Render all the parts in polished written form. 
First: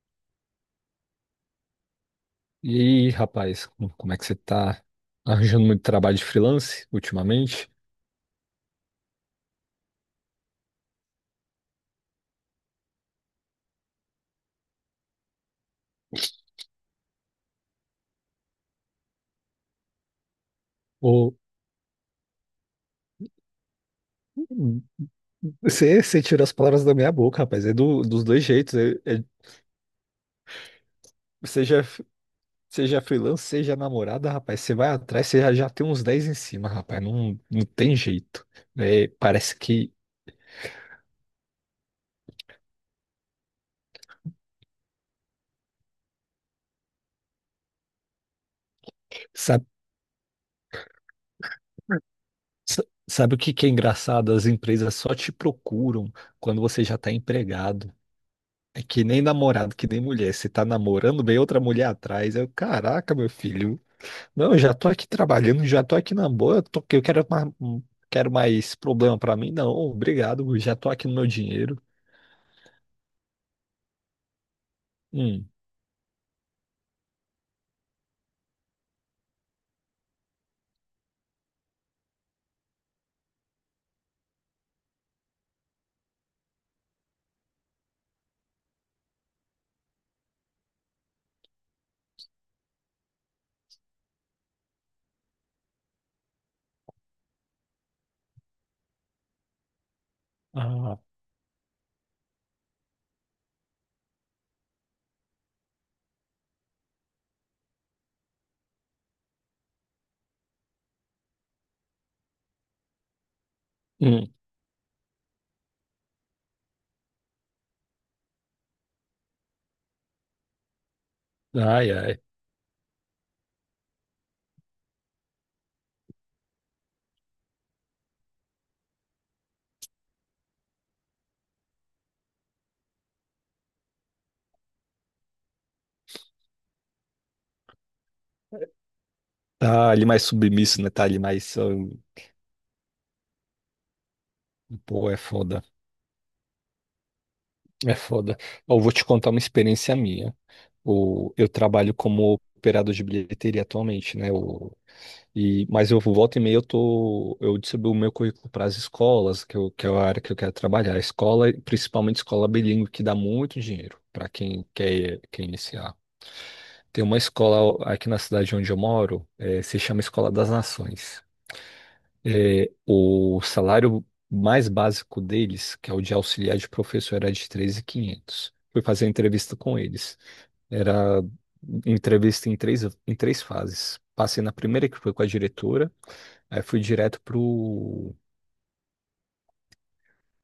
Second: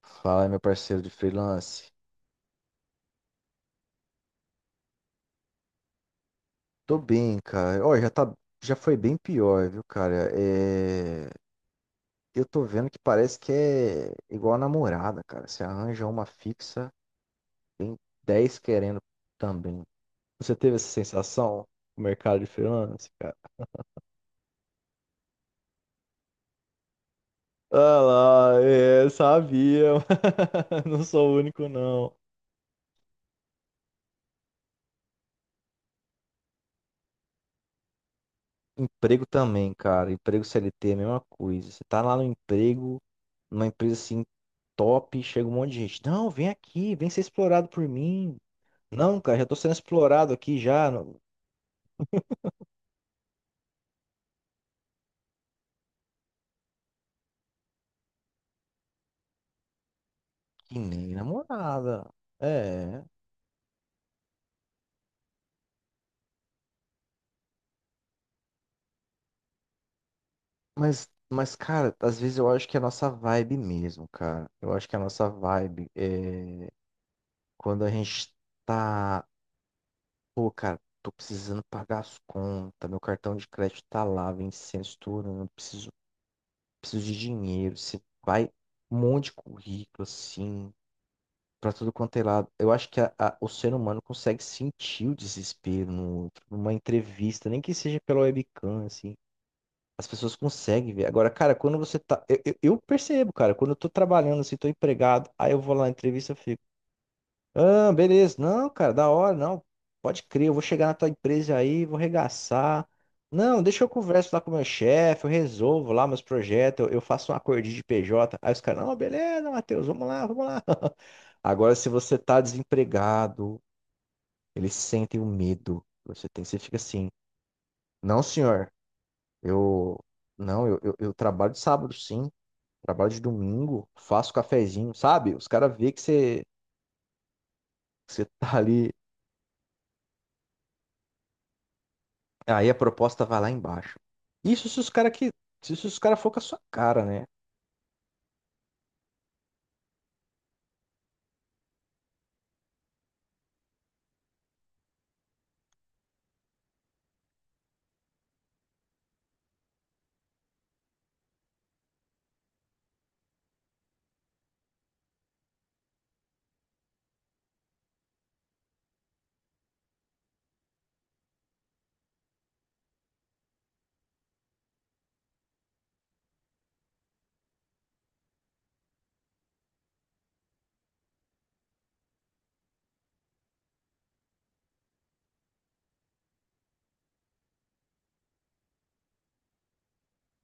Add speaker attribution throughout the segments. Speaker 1: Fala, meu parceiro de freelance.
Speaker 2: E aí, rapaz, como é que você tá arranjando muito trabalho de freelance
Speaker 1: Tô bem,
Speaker 2: ultimamente?
Speaker 1: cara. Ó, já tá, já foi bem pior, viu, cara? É, eu tô vendo que parece que é igual a namorada, cara. Você arranja uma fixa, tem 10 querendo também. Você teve essa
Speaker 2: Ou
Speaker 1: sensação no mercado de freelance, cara?
Speaker 2: você tirou as palavras da minha boca, rapaz. É
Speaker 1: Ah
Speaker 2: dos dois
Speaker 1: lá,
Speaker 2: jeitos.
Speaker 1: é, sabia. Mas não sou o único
Speaker 2: Seja,
Speaker 1: não.
Speaker 2: seja freelance, seja namorada, rapaz. Você vai atrás, você já tem uns 10 em cima, rapaz. Não, não tem jeito. É,
Speaker 1: Emprego
Speaker 2: parece
Speaker 1: também,
Speaker 2: que.
Speaker 1: cara. Emprego CLT é a mesma coisa. Você tá lá no emprego, numa empresa assim top, chega um monte de gente. Não, vem aqui, vem ser explorado por mim. Não, cara, já tô
Speaker 2: Sabe,
Speaker 1: sendo explorado aqui já. Não.
Speaker 2: sa- sabe o que que é engraçado? As empresas só te procuram quando você já tá empregado. É que nem namorado, que nem mulher. Você tá
Speaker 1: Que nem
Speaker 2: namorando, vem outra mulher
Speaker 1: namorada.
Speaker 2: atrás. Eu,
Speaker 1: É.
Speaker 2: caraca, meu filho. Não, eu já tô aqui trabalhando, já tô aqui na boa, eu quero mais problema pra mim? Não, obrigado, já tô
Speaker 1: Mas,
Speaker 2: aqui no meu
Speaker 1: mas,
Speaker 2: dinheiro.
Speaker 1: cara, às vezes eu acho que é a nossa vibe mesmo, cara. Eu acho que é a nossa
Speaker 2: Hum.
Speaker 1: vibe é quando a gente tá. Pô, cara, tô precisando pagar as contas. Meu cartão de crédito tá lá, vencendo, estourando. Preciso de dinheiro. Você vai. Um monte de currículo, assim. Pra tudo quanto é lado. Eu acho que o ser humano consegue sentir o desespero no outro, numa entrevista, nem que seja pela webcam, assim. As pessoas conseguem
Speaker 2: Ah.
Speaker 1: ver. Agora, cara, quando você tá. Eu percebo, cara, quando eu tô trabalhando, assim, tô empregado, aí eu vou lá na entrevista, eu fico. Ah, beleza. Não, cara, da hora, não. Pode crer, eu vou chegar na tua empresa aí, vou arregaçar. Não, deixa eu converso
Speaker 2: Hum.
Speaker 1: lá com o meu chefe, eu resolvo lá meus projetos, eu faço um acordinho de PJ. Aí os caras, não, beleza, Matheus, vamos lá, vamos lá. Agora, se
Speaker 2: Ai,
Speaker 1: você
Speaker 2: ai.
Speaker 1: tá desempregado, eles sentem o medo. Você tem, você fica assim, não, senhor, eu, não, eu trabalho de sábado, sim, trabalho de domingo, faço cafezinho, sabe? Os caras veem que você tá ali.
Speaker 2: Tá ali mais submisso, né? Tá ali mais.
Speaker 1: Aí a proposta vai lá embaixo. Isso se os cara
Speaker 2: Pô, é
Speaker 1: que,
Speaker 2: foda,
Speaker 1: isso se os cara for com a sua cara, né?
Speaker 2: é foda. Ó, eu vou te contar uma experiência minha. O, eu trabalho como operador de bilheteria atualmente, né? E, mas eu volta e meia eu distribuo o meu currículo para as escolas, que é a área que eu quero trabalhar. Escola, principalmente escola bilíngue, que dá muito dinheiro para quem quer iniciar. Tem uma escola aqui na cidade onde eu moro, se chama Escola das Nações. O salário mais básico deles, que é o de auxiliar de professor, era de 3.500. Fui fazer entrevista com eles. Era entrevista em três fases. Passei na primeira, que foi com a diretora. Aí fui direto pro,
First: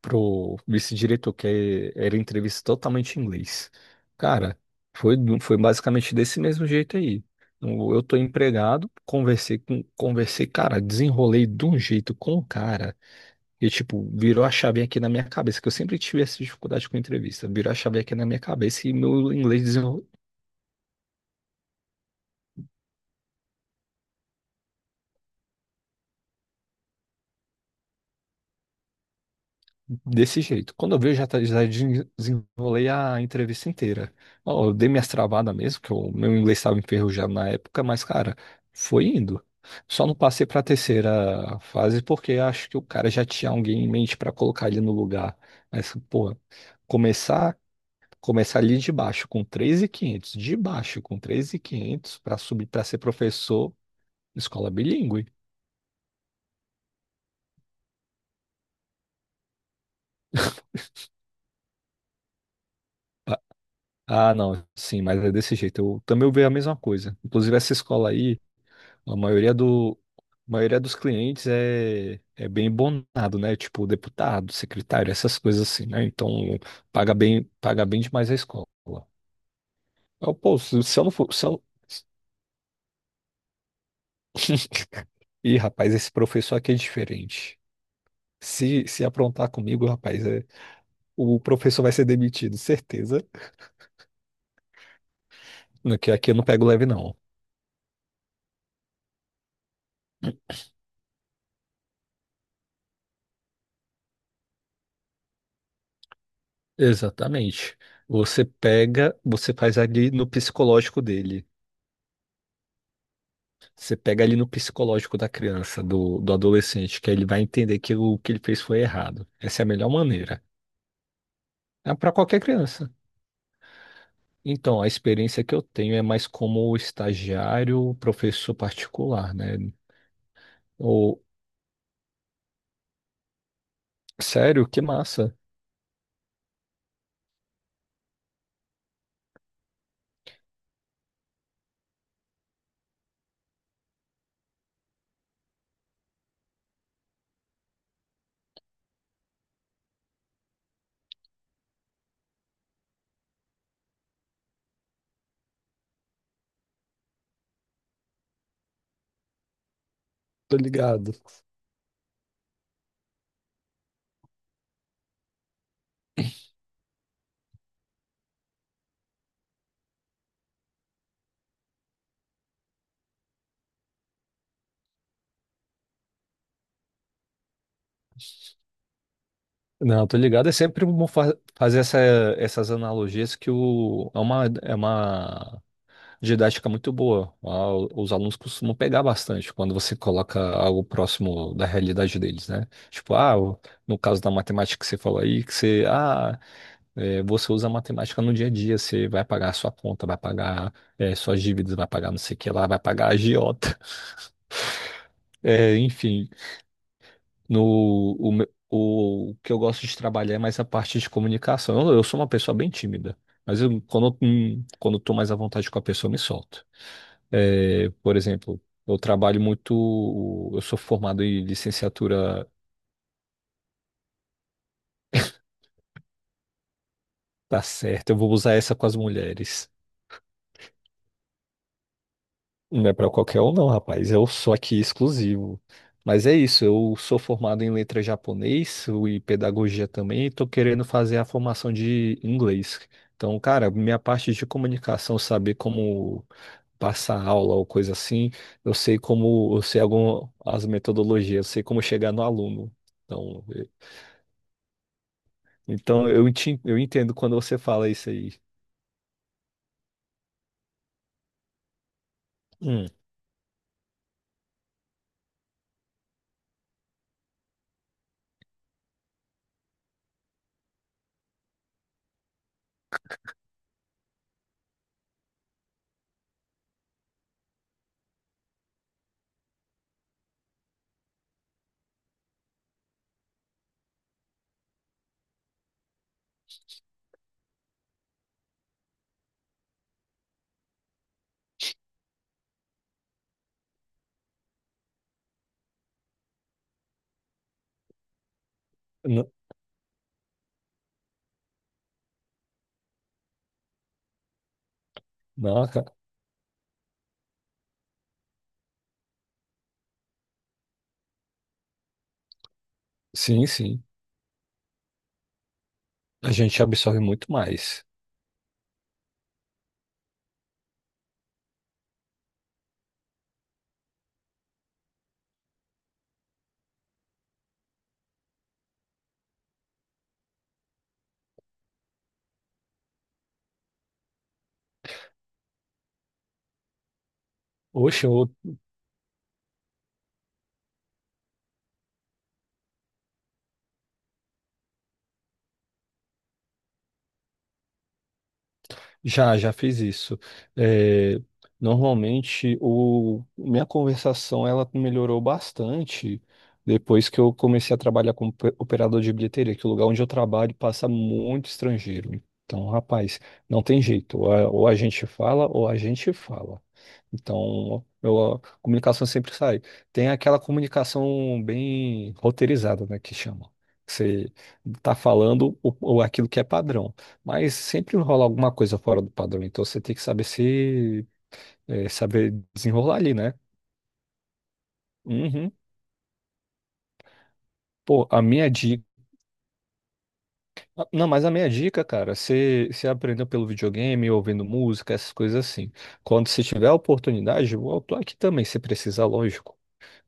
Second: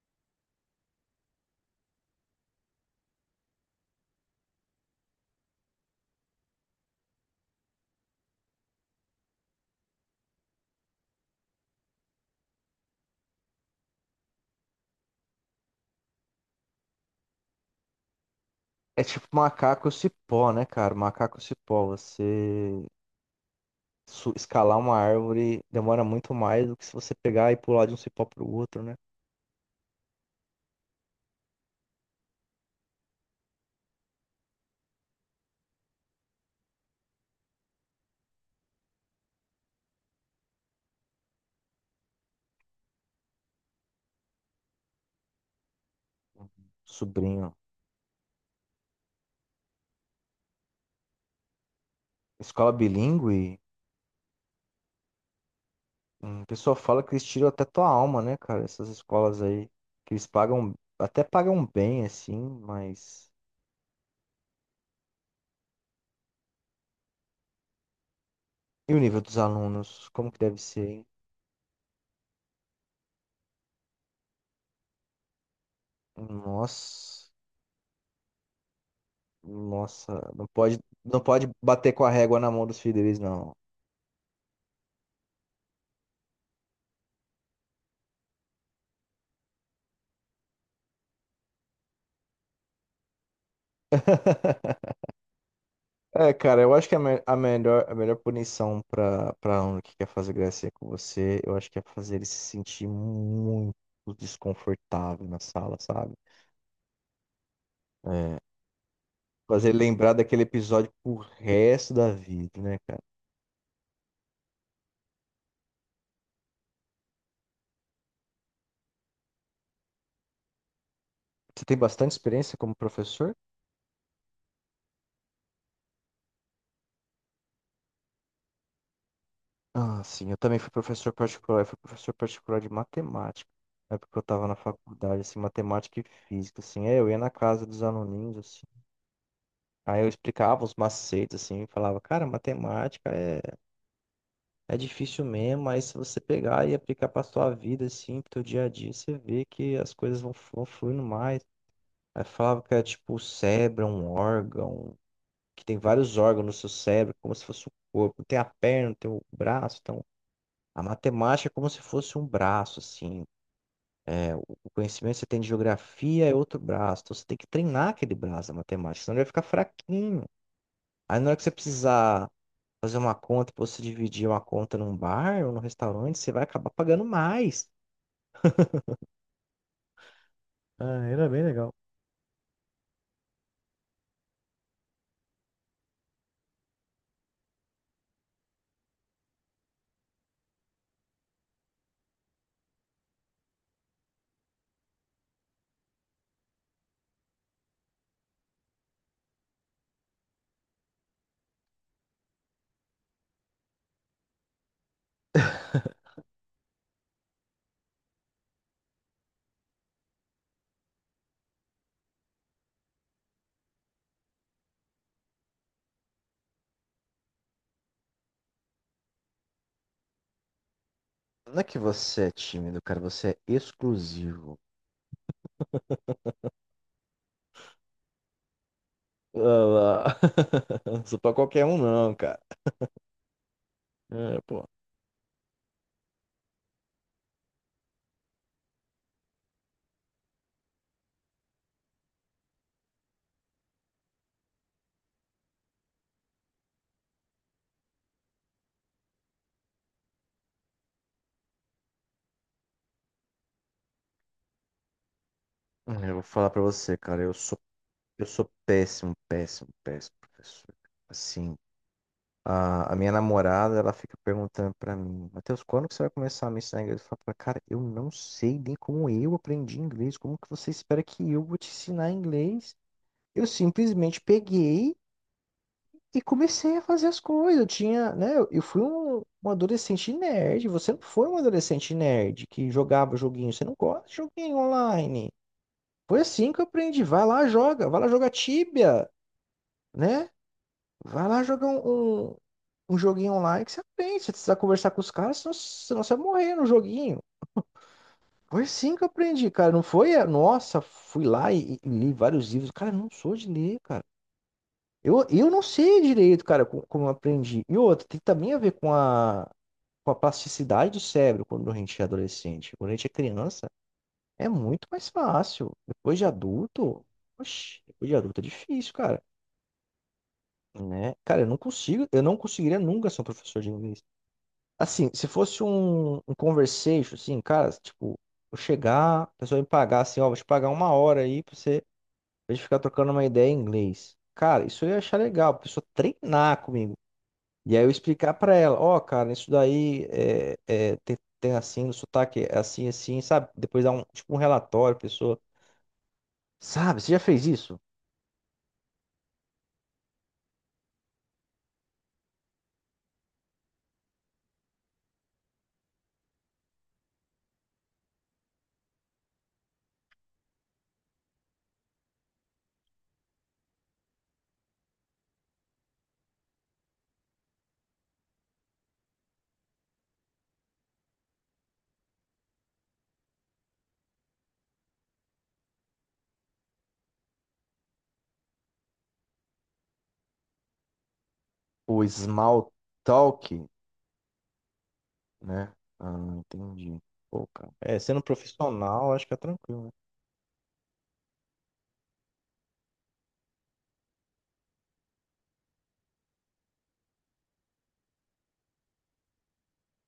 Speaker 2: pro vice-diretor, que era entrevista totalmente em inglês. Cara, foi basicamente desse mesmo jeito aí. Eu tô empregado, conversei, cara, desenrolei de um jeito com o cara. E, tipo, virou a chave aqui na minha cabeça, que eu sempre tive essa dificuldade com entrevista. Virou a chave aqui na minha cabeça e
Speaker 1: É tipo
Speaker 2: meu inglês
Speaker 1: macaco
Speaker 2: desenrolou.
Speaker 1: cipó, né, cara? Macaco cipó, você escalar uma árvore demora muito mais do que se você pegar e pular de um cipó pro outro, né?
Speaker 2: Desse jeito. Quando eu vejo, já desenrolei a entrevista inteira. Ó, eu dei minhas travadas mesmo, que o meu inglês estava enferrujado na época, mas, cara, foi indo. Só não passei para a terceira fase porque acho que o cara já tinha alguém em mente para colocar ele no lugar. Mas, pô,
Speaker 1: Sobrinho.
Speaker 2: começar, começar ali de baixo com 3.500, de baixo com 3.500 para subir
Speaker 1: Escola
Speaker 2: para ser
Speaker 1: bilíngue,
Speaker 2: professor, escola bilíngue.
Speaker 1: o pessoal fala que eles tiram até tua alma, né, cara? Essas escolas aí que eles pagam, até pagam bem assim, mas
Speaker 2: Ah, ah, não, sim, mas é desse jeito. Eu também ouvi a mesma coisa. Inclusive, essa escola aí.
Speaker 1: e o
Speaker 2: A
Speaker 1: nível dos
Speaker 2: maioria do,
Speaker 1: alunos, como que
Speaker 2: a
Speaker 1: deve
Speaker 2: maioria
Speaker 1: ser,
Speaker 2: dos
Speaker 1: hein?
Speaker 2: clientes é bem bonado, né? Tipo deputado, secretário, essas coisas assim, né? Então
Speaker 1: Nossa.
Speaker 2: paga bem demais a escola.
Speaker 1: Nossa,
Speaker 2: Eu, pô, se eu não
Speaker 1: não
Speaker 2: for, se
Speaker 1: pode
Speaker 2: eu...
Speaker 1: bater com a régua na mão dos filhos deles, não.
Speaker 2: Ih, rapaz, esse professor aqui é diferente. Se aprontar comigo, rapaz, o professor vai ser demitido, certeza. No que
Speaker 1: É,
Speaker 2: aqui eu não
Speaker 1: cara,
Speaker 2: pego
Speaker 1: eu
Speaker 2: leve,
Speaker 1: acho que
Speaker 2: não.
Speaker 1: a melhor punição pra um que quer fazer gracinha com você, eu acho que é fazer ele se sentir muito desconfortável na sala, sabe?
Speaker 2: Exatamente.
Speaker 1: É,
Speaker 2: Você pega, você
Speaker 1: fazer ele
Speaker 2: faz ali
Speaker 1: lembrar
Speaker 2: no
Speaker 1: daquele episódio
Speaker 2: psicológico
Speaker 1: pro
Speaker 2: dele.
Speaker 1: resto da vida, né, cara?
Speaker 2: Você pega ali no psicológico da criança, do adolescente, que ele vai entender que o que ele fez foi errado. Essa é a melhor maneira.
Speaker 1: Você tem
Speaker 2: É
Speaker 1: bastante
Speaker 2: para qualquer
Speaker 1: experiência como
Speaker 2: criança.
Speaker 1: professor?
Speaker 2: Então, a experiência que eu tenho é mais como estagiário, professor particular, né?
Speaker 1: Ah, sim, eu também fui professor
Speaker 2: Ou,
Speaker 1: particular, eu fui professor particular de matemática. Na época que eu tava na
Speaker 2: sério, que
Speaker 1: faculdade,
Speaker 2: massa.
Speaker 1: assim, matemática e física, assim, é, eu ia na casa dos aluninhos, assim. Aí eu explicava os macetes, assim, e falava, cara, matemática é, é difícil mesmo, mas se você pegar e aplicar pra sua vida, assim, pro teu dia a dia, você vê que as coisas vão, vão fluindo mais. Aí falava que é tipo o cérebro, é um órgão, que tem vários órgãos no seu cérebro, como se fosse o corpo, tem a perna, tem o braço, então
Speaker 2: Tô
Speaker 1: a
Speaker 2: ligado.
Speaker 1: matemática é como se fosse um braço, assim. É, o conhecimento que você tem de geografia é outro braço, então você tem que treinar aquele braço da matemática, senão ele vai ficar fraquinho. Aí na hora que você precisar fazer uma conta pra você dividir uma conta num bar ou num restaurante, você vai acabar pagando mais.
Speaker 2: Não, tô ligado. É sempre
Speaker 1: Ah,
Speaker 2: bom
Speaker 1: era bem legal.
Speaker 2: fazer essas analogias é uma didática muito boa. Ah, os alunos costumam pegar bastante quando você coloca algo próximo da realidade deles, né? Tipo, no caso da matemática que você falou aí, que você usa a matemática no dia a dia, você vai pagar a sua conta, suas dívidas, vai pagar não sei o que lá, vai pagar a agiota. Enfim, no, o, me- o que eu gosto de trabalhar é mais a parte de comunicação. Eu sou uma pessoa bem tímida, mas quando eu tô mais à vontade com a pessoa, eu me solto. É, por exemplo, eu trabalho muito. Eu sou formado em
Speaker 1: Não é que você é
Speaker 2: licenciatura
Speaker 1: tímido, cara, você é exclusivo.
Speaker 2: tá certa. Eu vou usar essa com as mulheres.
Speaker 1: Ah, não sou pra qualquer um, não, cara.
Speaker 2: Não é para qualquer um, não, rapaz. Eu
Speaker 1: É,
Speaker 2: sou
Speaker 1: pô.
Speaker 2: aqui exclusivo. Mas é isso. Eu sou formado em letra japonês e pedagogia também. E tô querendo fazer a formação de inglês. Então, cara, minha parte de comunicação, saber como passar aula ou coisa assim, eu sei como, eu sei algumas metodologias, eu sei como chegar no aluno. Então, Então
Speaker 1: Eu vou
Speaker 2: eu,
Speaker 1: falar pra
Speaker 2: enti- eu
Speaker 1: você,
Speaker 2: entendo
Speaker 1: cara,
Speaker 2: quando você fala isso
Speaker 1: eu
Speaker 2: aí.
Speaker 1: sou péssimo, péssimo, péssimo professor. Assim,
Speaker 2: Hum.
Speaker 1: a minha namorada, ela fica perguntando pra mim, Matheus, quando que você vai começar a me ensinar inglês? Eu falo pra ela, cara, eu não sei nem como eu aprendi inglês, como que você espera que eu vou te ensinar inglês? Eu simplesmente peguei e comecei a fazer as coisas. Eu tinha, né? Eu fui um, um adolescente nerd. Você não foi um adolescente nerd que jogava joguinho. Você não gosta de joguinho online. Foi assim que eu aprendi. Vai lá, joga. Vai lá jogar Tibia, né? Vai lá jogar um joguinho online que você aprende. Você precisa conversar com os caras, senão você vai morrer no joguinho. Foi assim que eu
Speaker 2: N-
Speaker 1: aprendi, cara. Não foi, é, nossa, fui lá e li vários livros. Cara, eu não sou de ler, cara. Eu não
Speaker 2: Não, cara.
Speaker 1: sei direito, cara, co- como, eu aprendi. E outra, tem também a ver com a plasticidade do cérebro quando a gente é adolescente. Quando a gente é
Speaker 2: Sim,
Speaker 1: criança,
Speaker 2: sim.
Speaker 1: é muito mais fácil. Depois de
Speaker 2: A gente absorve
Speaker 1: adulto,
Speaker 2: muito
Speaker 1: oxe,
Speaker 2: mais.
Speaker 1: depois de adulto é difícil, cara. Né? Cara, eu não consigo, eu não conseguiria nunca ser um professor de inglês. Assim, se fosse um conversation, assim, cara, tipo, eu chegar, a pessoa me pagar assim, ó, vou te pagar uma hora aí pra você, pra gente ficar trocando uma ideia em inglês. Cara, isso eu ia achar legal, a pessoa treinar comigo. E aí eu
Speaker 2: Oxe, eu
Speaker 1: explicar pra ela, ó, cara, isso daí é, é, tem, tem assim, no sotaque é assim, assim, sabe? Depois dá um, tipo um relatório, a pessoa, sabe? Você já fez isso?
Speaker 2: já, já fiz isso. É, normalmente, minha conversação ela melhorou bastante depois que eu comecei a trabalhar como operador de bilheteria, que o lugar onde eu trabalho passa muito estrangeiro. Então, rapaz, não tem jeito. Ou a gente fala, ou a gente fala. Então, a comunicação sempre sai. Tem aquela comunicação bem roteirizada, né, que chama. Você tá falando o aquilo que é padrão. Mas sempre rola alguma coisa fora do padrão, então você tem que saber se é,
Speaker 1: O
Speaker 2: saber
Speaker 1: small
Speaker 2: desenrolar ali, né?
Speaker 1: talk,
Speaker 2: Uhum.
Speaker 1: né? Ah, não entendi. Pô, cara. É,
Speaker 2: Pô, a
Speaker 1: sendo
Speaker 2: minha dica.
Speaker 1: profissional, acho que é tranquilo, né?
Speaker 2: Não, mas a minha dica, cara, você aprendeu pelo videogame, ouvindo música, essas coisas assim. Quando você tiver a oportunidade, eu tô aqui também, se precisar, lógico.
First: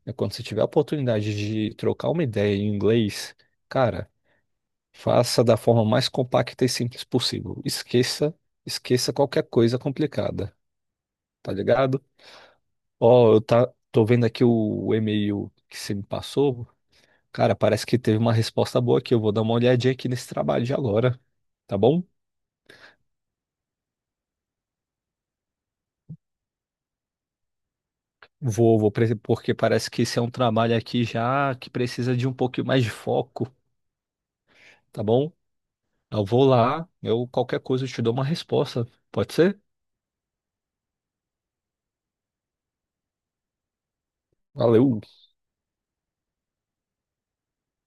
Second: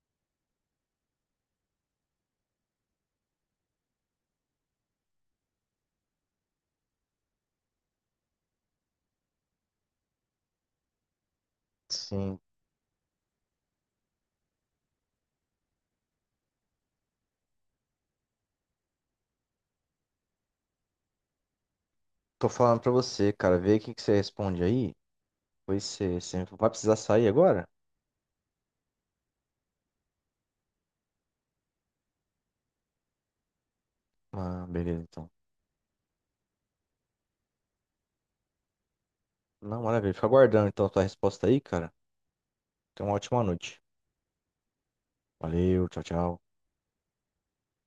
Speaker 2: É quando você tiver a oportunidade de trocar uma ideia em inglês, cara, faça da forma mais compacta e simples possível. Esqueça, esqueça qualquer coisa complicada, tá ligado?
Speaker 1: Sim.
Speaker 2: Ó, tô vendo aqui o e-mail que você me passou. Cara, parece que teve uma resposta boa aqui. Eu vou dar uma olhadinha aqui nesse trabalho de agora, tá bom?
Speaker 1: Tô falando pra você, cara, vê o que que você responde aí. Pois você, você vai precisar sair agora?
Speaker 2: Vou, porque parece que esse é um trabalho aqui já que precisa de um pouquinho mais de foco,
Speaker 1: Ah, beleza,
Speaker 2: tá
Speaker 1: então.
Speaker 2: bom? Eu vou lá, eu qualquer coisa eu te dou uma resposta. Pode ser?
Speaker 1: Não, maravilha. Fica aguardando, então, a tua resposta aí, cara. Tenha uma ótima noite.
Speaker 2: Valeu.
Speaker 1: Valeu, tchau, tchau.